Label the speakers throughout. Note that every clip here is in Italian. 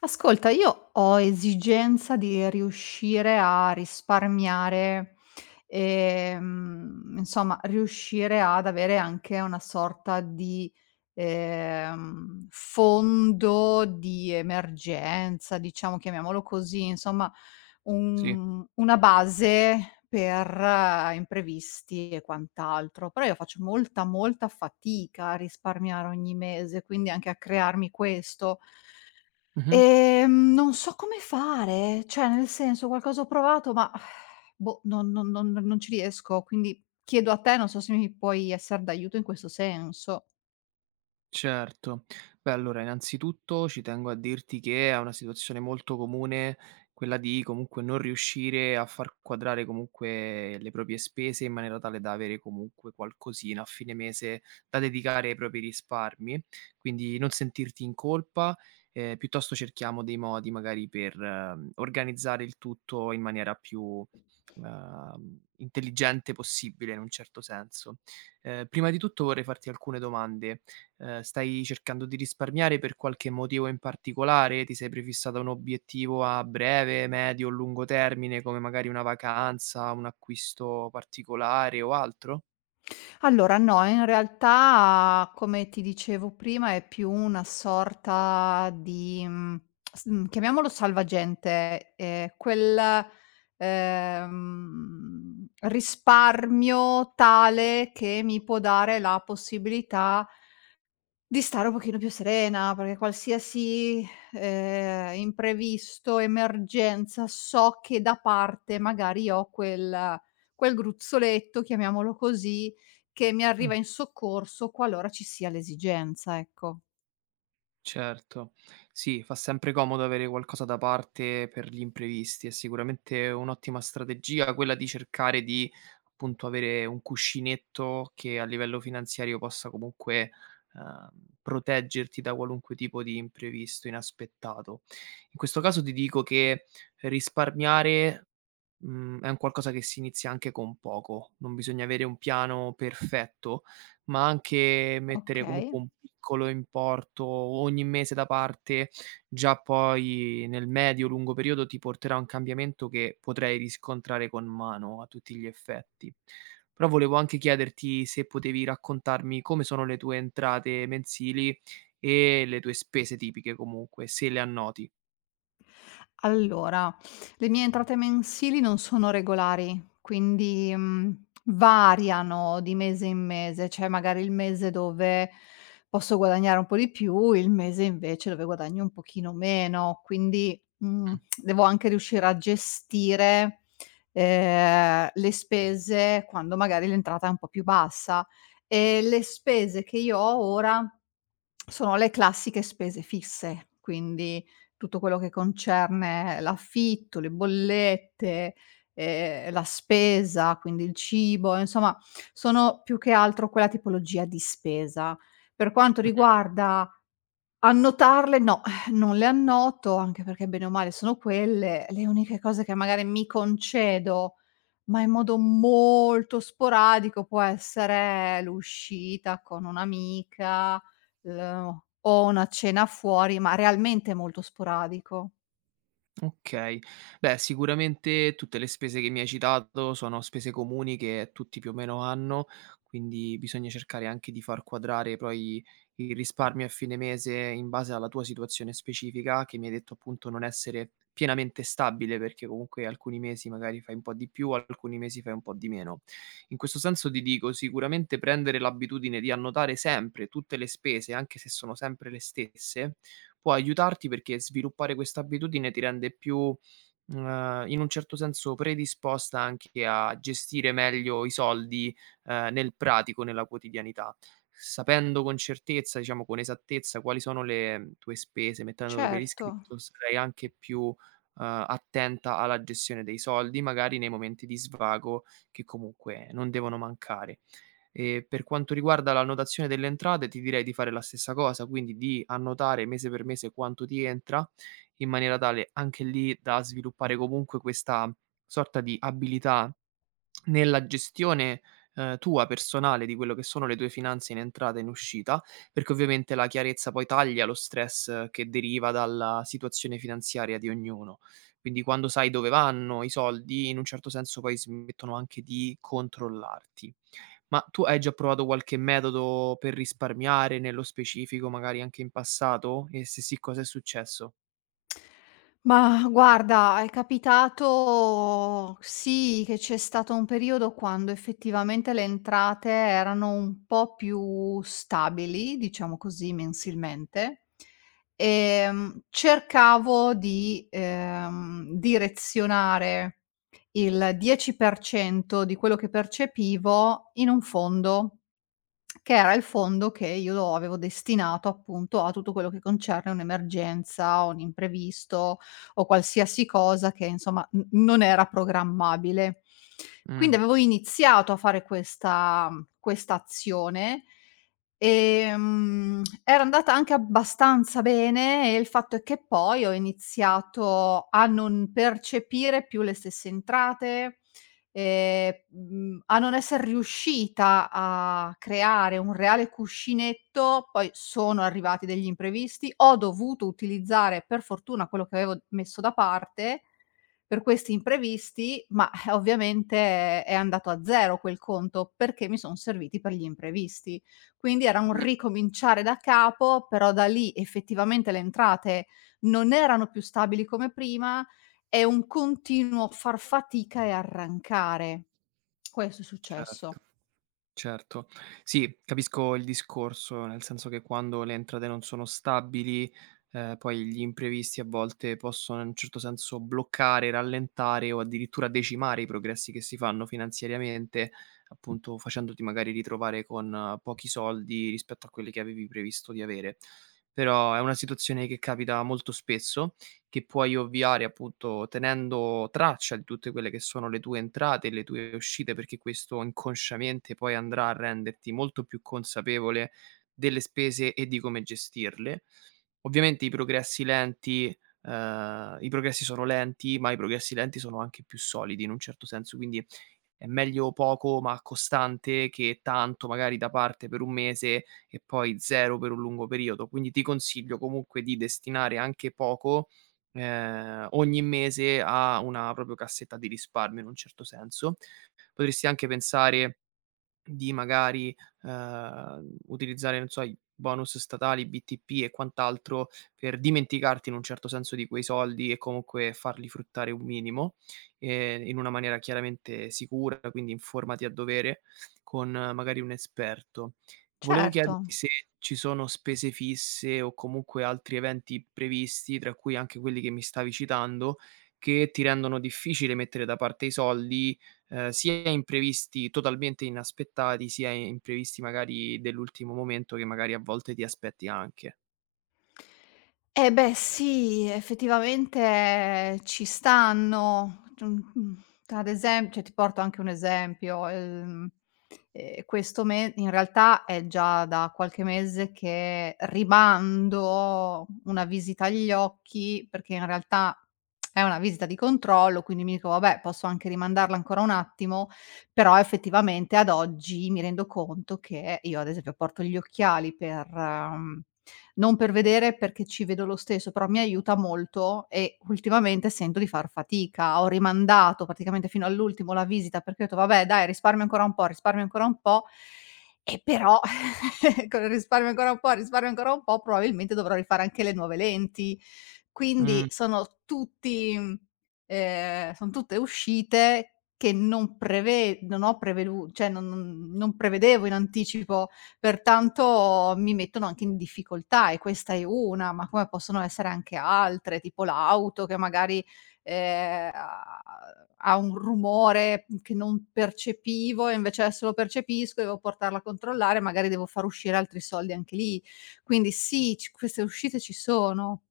Speaker 1: Ascolta, io ho esigenza di riuscire a risparmiare, insomma, riuscire ad avere anche una sorta di, fondo di emergenza, diciamo, chiamiamolo così, insomma,
Speaker 2: Sì.
Speaker 1: un una base per imprevisti e quant'altro. Però io faccio molta, molta fatica a risparmiare ogni mese, quindi anche a crearmi questo.
Speaker 2: Mh-mh.
Speaker 1: Non so come fare, cioè nel senso qualcosa ho provato ma boh, non ci riesco, quindi chiedo a te, non so se mi puoi esser d'aiuto in questo senso.
Speaker 2: Certo. Beh, allora innanzitutto ci tengo a dirti che è una situazione molto comune quella di comunque non riuscire a far quadrare comunque le proprie spese in maniera tale da avere comunque qualcosina a fine mese da dedicare ai propri risparmi, quindi non sentirti in colpa, piuttosto cerchiamo dei modi magari per organizzare il tutto in maniera più intelligente possibile in un certo senso. Prima di tutto vorrei farti alcune domande. Stai cercando di risparmiare per qualche motivo in particolare? Ti sei prefissata un obiettivo a breve, medio o lungo termine, come magari una vacanza, un acquisto particolare o altro?
Speaker 1: Allora no, in realtà come ti dicevo prima è più una sorta di, chiamiamolo salvagente, risparmio tale che mi può dare la possibilità di stare un pochino più serena, perché qualsiasi, imprevisto, emergenza, so che da parte magari ho quel gruzzoletto, chiamiamolo così, che mi arriva in soccorso qualora ci sia l'esigenza, ecco.
Speaker 2: Certo. Sì, fa sempre comodo avere qualcosa da parte per gli imprevisti. È sicuramente un'ottima strategia quella di cercare di, appunto, avere un cuscinetto che a livello finanziario possa comunque, ehm, proteggerti da qualunque tipo di imprevisto inaspettato. In questo caso ti dico che risparmiare è un qualcosa che si inizia anche con poco. Non bisogna avere un piano perfetto, ma anche mettere
Speaker 1: Okay.
Speaker 2: comunque un piccolo importo ogni mese da parte, già poi nel medio-lungo periodo ti porterà a un cambiamento che potrai riscontrare con mano a tutti gli effetti. Però volevo anche chiederti se potevi raccontarmi come sono le tue entrate mensili e le tue spese tipiche comunque, se le annoti.
Speaker 1: Allora, le mie entrate mensili non sono regolari, quindi, variano di mese in mese. C'è magari il mese dove posso guadagnare un po' di più, il mese invece dove guadagno un pochino meno, quindi, devo anche riuscire a gestire, le spese quando magari l'entrata è un po' più bassa. E le spese che io ho ora sono le classiche spese fisse, quindi tutto quello che concerne l'affitto, le bollette, la spesa, quindi il cibo, insomma sono più che altro quella tipologia di spesa. Per quanto
Speaker 2: Mh.
Speaker 1: riguarda, Annotarle no, non le annoto, anche perché bene o male sono quelle. Le uniche cose che magari mi concedo, ma in modo molto sporadico, può essere l'uscita con un'amica, l o una cena fuori, ma realmente molto sporadico.
Speaker 2: Okay. Beh, sicuramente tutte le spese che mi hai citato sono spese comuni che tutti più o meno hanno, quindi bisogna cercare anche di far quadrare poi il risparmio a fine mese in base alla tua situazione specifica, che mi hai detto appunto non essere pienamente stabile, perché comunque alcuni mesi magari fai un po' di più, alcuni mesi fai un po' di meno. In questo senso ti dico, sicuramente prendere l'abitudine di annotare sempre tutte le spese, anche se sono sempre le stesse, può aiutarti perché sviluppare questa abitudine ti rende più, in un certo senso predisposta anche a gestire meglio i soldi, nel pratico, nella quotidianità. Sapendo con certezza, diciamo con esattezza quali sono le tue spese, mettendole per
Speaker 1: Certo.
Speaker 2: iscritto, sarai anche più, attenta alla gestione dei soldi, magari nei momenti di svago che comunque non devono mancare. E per quanto riguarda l'annotazione delle entrate, ti direi di fare la stessa cosa, quindi di annotare mese per mese quanto ti entra, in maniera tale anche lì da sviluppare comunque questa sorta di abilità nella gestione tua personale di quello che sono le tue finanze in entrata e in uscita, perché ovviamente la chiarezza poi taglia lo stress che deriva dalla situazione finanziaria di ognuno. Quindi quando sai dove vanno i soldi, in un certo senso poi smettono anche di controllarti. Ma tu hai già provato qualche metodo per risparmiare, nello specifico, magari anche in passato? E se sì, cosa è successo?
Speaker 1: Mah, guarda, è capitato sì, che c'è stato un periodo quando effettivamente le entrate erano un po' più stabili, diciamo così, mensilmente. Cercavo di, direzionare il 10% di quello che percepivo in un fondo. Che era il fondo che io lo avevo destinato appunto a tutto quello che concerne un'emergenza, un imprevisto o qualsiasi cosa che insomma n non era programmabile. Quindi
Speaker 2: Mh.
Speaker 1: avevo iniziato a fare questa azione, era andata anche abbastanza bene e il fatto è che poi ho iniziato a non percepire più le stesse entrate a non esser riuscita a creare un reale cuscinetto, poi sono arrivati degli imprevisti, ho dovuto utilizzare per fortuna quello che avevo messo da parte per questi imprevisti, ma, ovviamente è andato a zero quel conto, perché mi son serviti per gli imprevisti. Quindi era un
Speaker 2: Mh.
Speaker 1: ricominciare da capo, però da lì effettivamente le entrate non erano più stabili come prima è un continuo far fatica e arrancare. Questo è
Speaker 2: Certo.
Speaker 1: successo.
Speaker 2: Certo. Sì, capisco il discorso, nel senso che quando le entrate non sono stabili, poi gli imprevisti a volte possono in un certo senso bloccare, rallentare o addirittura decimare i progressi che si fanno finanziariamente, appunto facendoti magari ritrovare con pochi soldi rispetto a quelli che avevi previsto di avere. Però è una situazione che capita molto spesso che puoi ovviare appunto tenendo traccia di tutte quelle che sono le tue entrate e le tue uscite, perché questo inconsciamente poi andrà a renderti molto più consapevole delle spese e di come gestirle. Ovviamente i progressi lenti, i progressi sono lenti, ma i progressi lenti sono anche più solidi in un certo senso, quindi è meglio poco ma costante che tanto magari da parte per un mese e poi 0 per un lungo periodo. Quindi ti consiglio comunque di destinare anche poco, ogni mese a una proprio cassetta di risparmio in un certo senso. Potresti anche pensare di magari, utilizzare, non so, i bonus statali, BTP e quant'altro per dimenticarti in un certo senso di quei soldi e comunque farli fruttare un minimo, in una maniera chiaramente sicura, quindi informati a dovere con magari un esperto. Volevo
Speaker 1: Certo.
Speaker 2: chiederti se ci sono spese fisse o comunque altri eventi previsti, tra cui anche quelli che mi stavi citando, che ti rendono difficile mettere da parte i soldi. Sia imprevisti totalmente inaspettati, sia imprevisti magari dell'ultimo momento che magari a volte ti aspetti anche.
Speaker 1: Eh beh sì, effettivamente ci stanno. Mhmm, ad esem Cioè ti porto anche un esempio, questo me in realtà è già da qualche mese che rimando una visita agli occhi, perché in realtà è una visita di controllo, quindi mi dico: "Vabbè, posso anche rimandarla ancora un attimo." Però effettivamente ad oggi mi rendo conto che io ad esempio porto gli occhiali per non per vedere perché ci vedo lo stesso, però mi aiuta molto e ultimamente sento di far fatica. Ho rimandato praticamente fino all'ultimo la visita perché ho detto: "Vabbè dai, risparmio ancora un po', risparmio ancora un po'", e però con il risparmio ancora un po', risparmio ancora un po', probabilmente dovrò rifare anche le nuove lenti. Quindi
Speaker 2: Mh.
Speaker 1: son tutte uscite che non ho prevelu cioè non prevedevo in anticipo, pertanto mi mettono anche in difficoltà e questa è una, ma come possono essere anche altre, tipo l'auto che magari, ha un rumore che non percepivo e invece adesso lo percepisco e devo portarla a controllare, magari devo far uscire altri soldi anche lì. Quindi sì, ci queste uscite ci sono.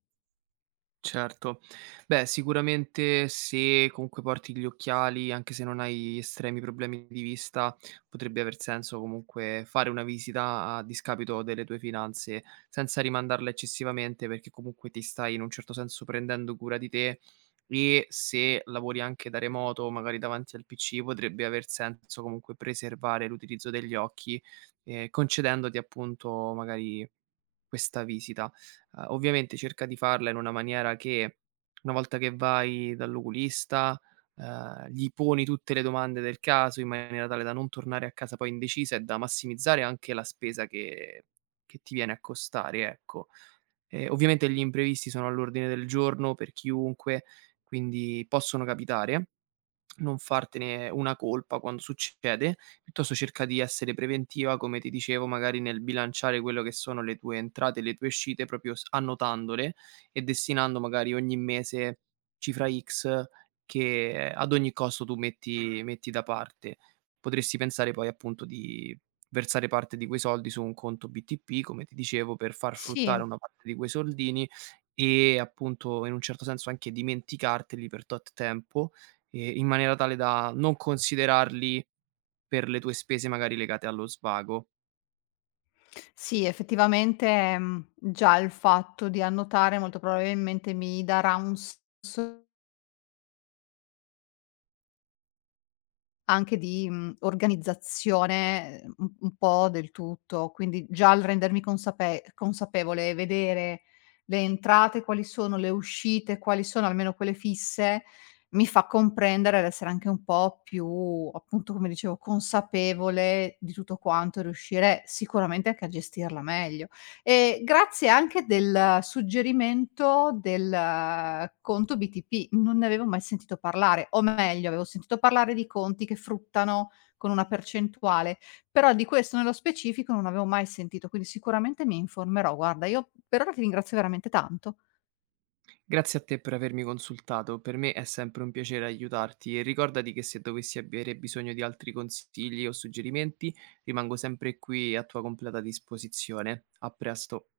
Speaker 2: Certo. Beh, sicuramente se comunque porti gli occhiali, anche se non hai estremi problemi di vista, potrebbe aver senso comunque fare una visita a discapito delle tue finanze, senza rimandarla eccessivamente, perché comunque ti stai in un certo senso prendendo cura di te e se lavori anche da remoto, magari davanti al PC, potrebbe aver senso comunque preservare l'utilizzo degli occhi, concedendoti appunto magari questa visita. Ovviamente cerca di farla in una maniera che, una volta che vai dall'oculista, gli poni tutte le domande del caso in maniera tale da non tornare a casa poi indecisa e da massimizzare anche la spesa che ti viene a costare, ecco. Ovviamente gli imprevisti sono all'ordine del giorno per chiunque, quindi possono capitare, non fartene una colpa quando succede, piuttosto cerca di essere preventiva, come ti dicevo, magari nel bilanciare quello che sono le tue entrate e le tue uscite, proprio s annotandole e destinando magari ogni mese cifra X che ad ogni costo tu metti da parte. Potresti pensare poi appunto di versare parte di quei soldi su un conto BTP, come ti dicevo, per far
Speaker 1: Sì.
Speaker 2: fruttare una parte di quei soldini e appunto in un certo senso anche dimenticarteli per tot tempo, in maniera tale da non considerarli per le tue spese magari legate allo svago.
Speaker 1: Sì, effettivamente, già il fatto di annotare molto probabilmente mi darà un senso anche di, organizzazione, un po' del tutto. Quindi già il rendermi consapevole e vedere le entrate, quali sono, le uscite, quali sono, almeno quelle fisse, mi fa comprendere ed essere anche un po' più, appunto, come dicevo, consapevole di tutto quanto e riuscire sicuramente anche a gestirla meglio. Grazie anche del suggerimento del conto BTP, non ne avevo mai sentito parlare, o meglio avevo sentito parlare di conti che fruttano con una percentuale, però di questo nello specifico non avevo mai sentito, quindi sicuramente mi informerò. Guarda, io per ora ti ringrazio veramente tanto.
Speaker 2: Grazie a te per avermi consultato, per me è sempre un piacere aiutarti e ricordati che se dovessi avere bisogno di altri consigli o suggerimenti rimango sempre qui a tua completa disposizione. A presto.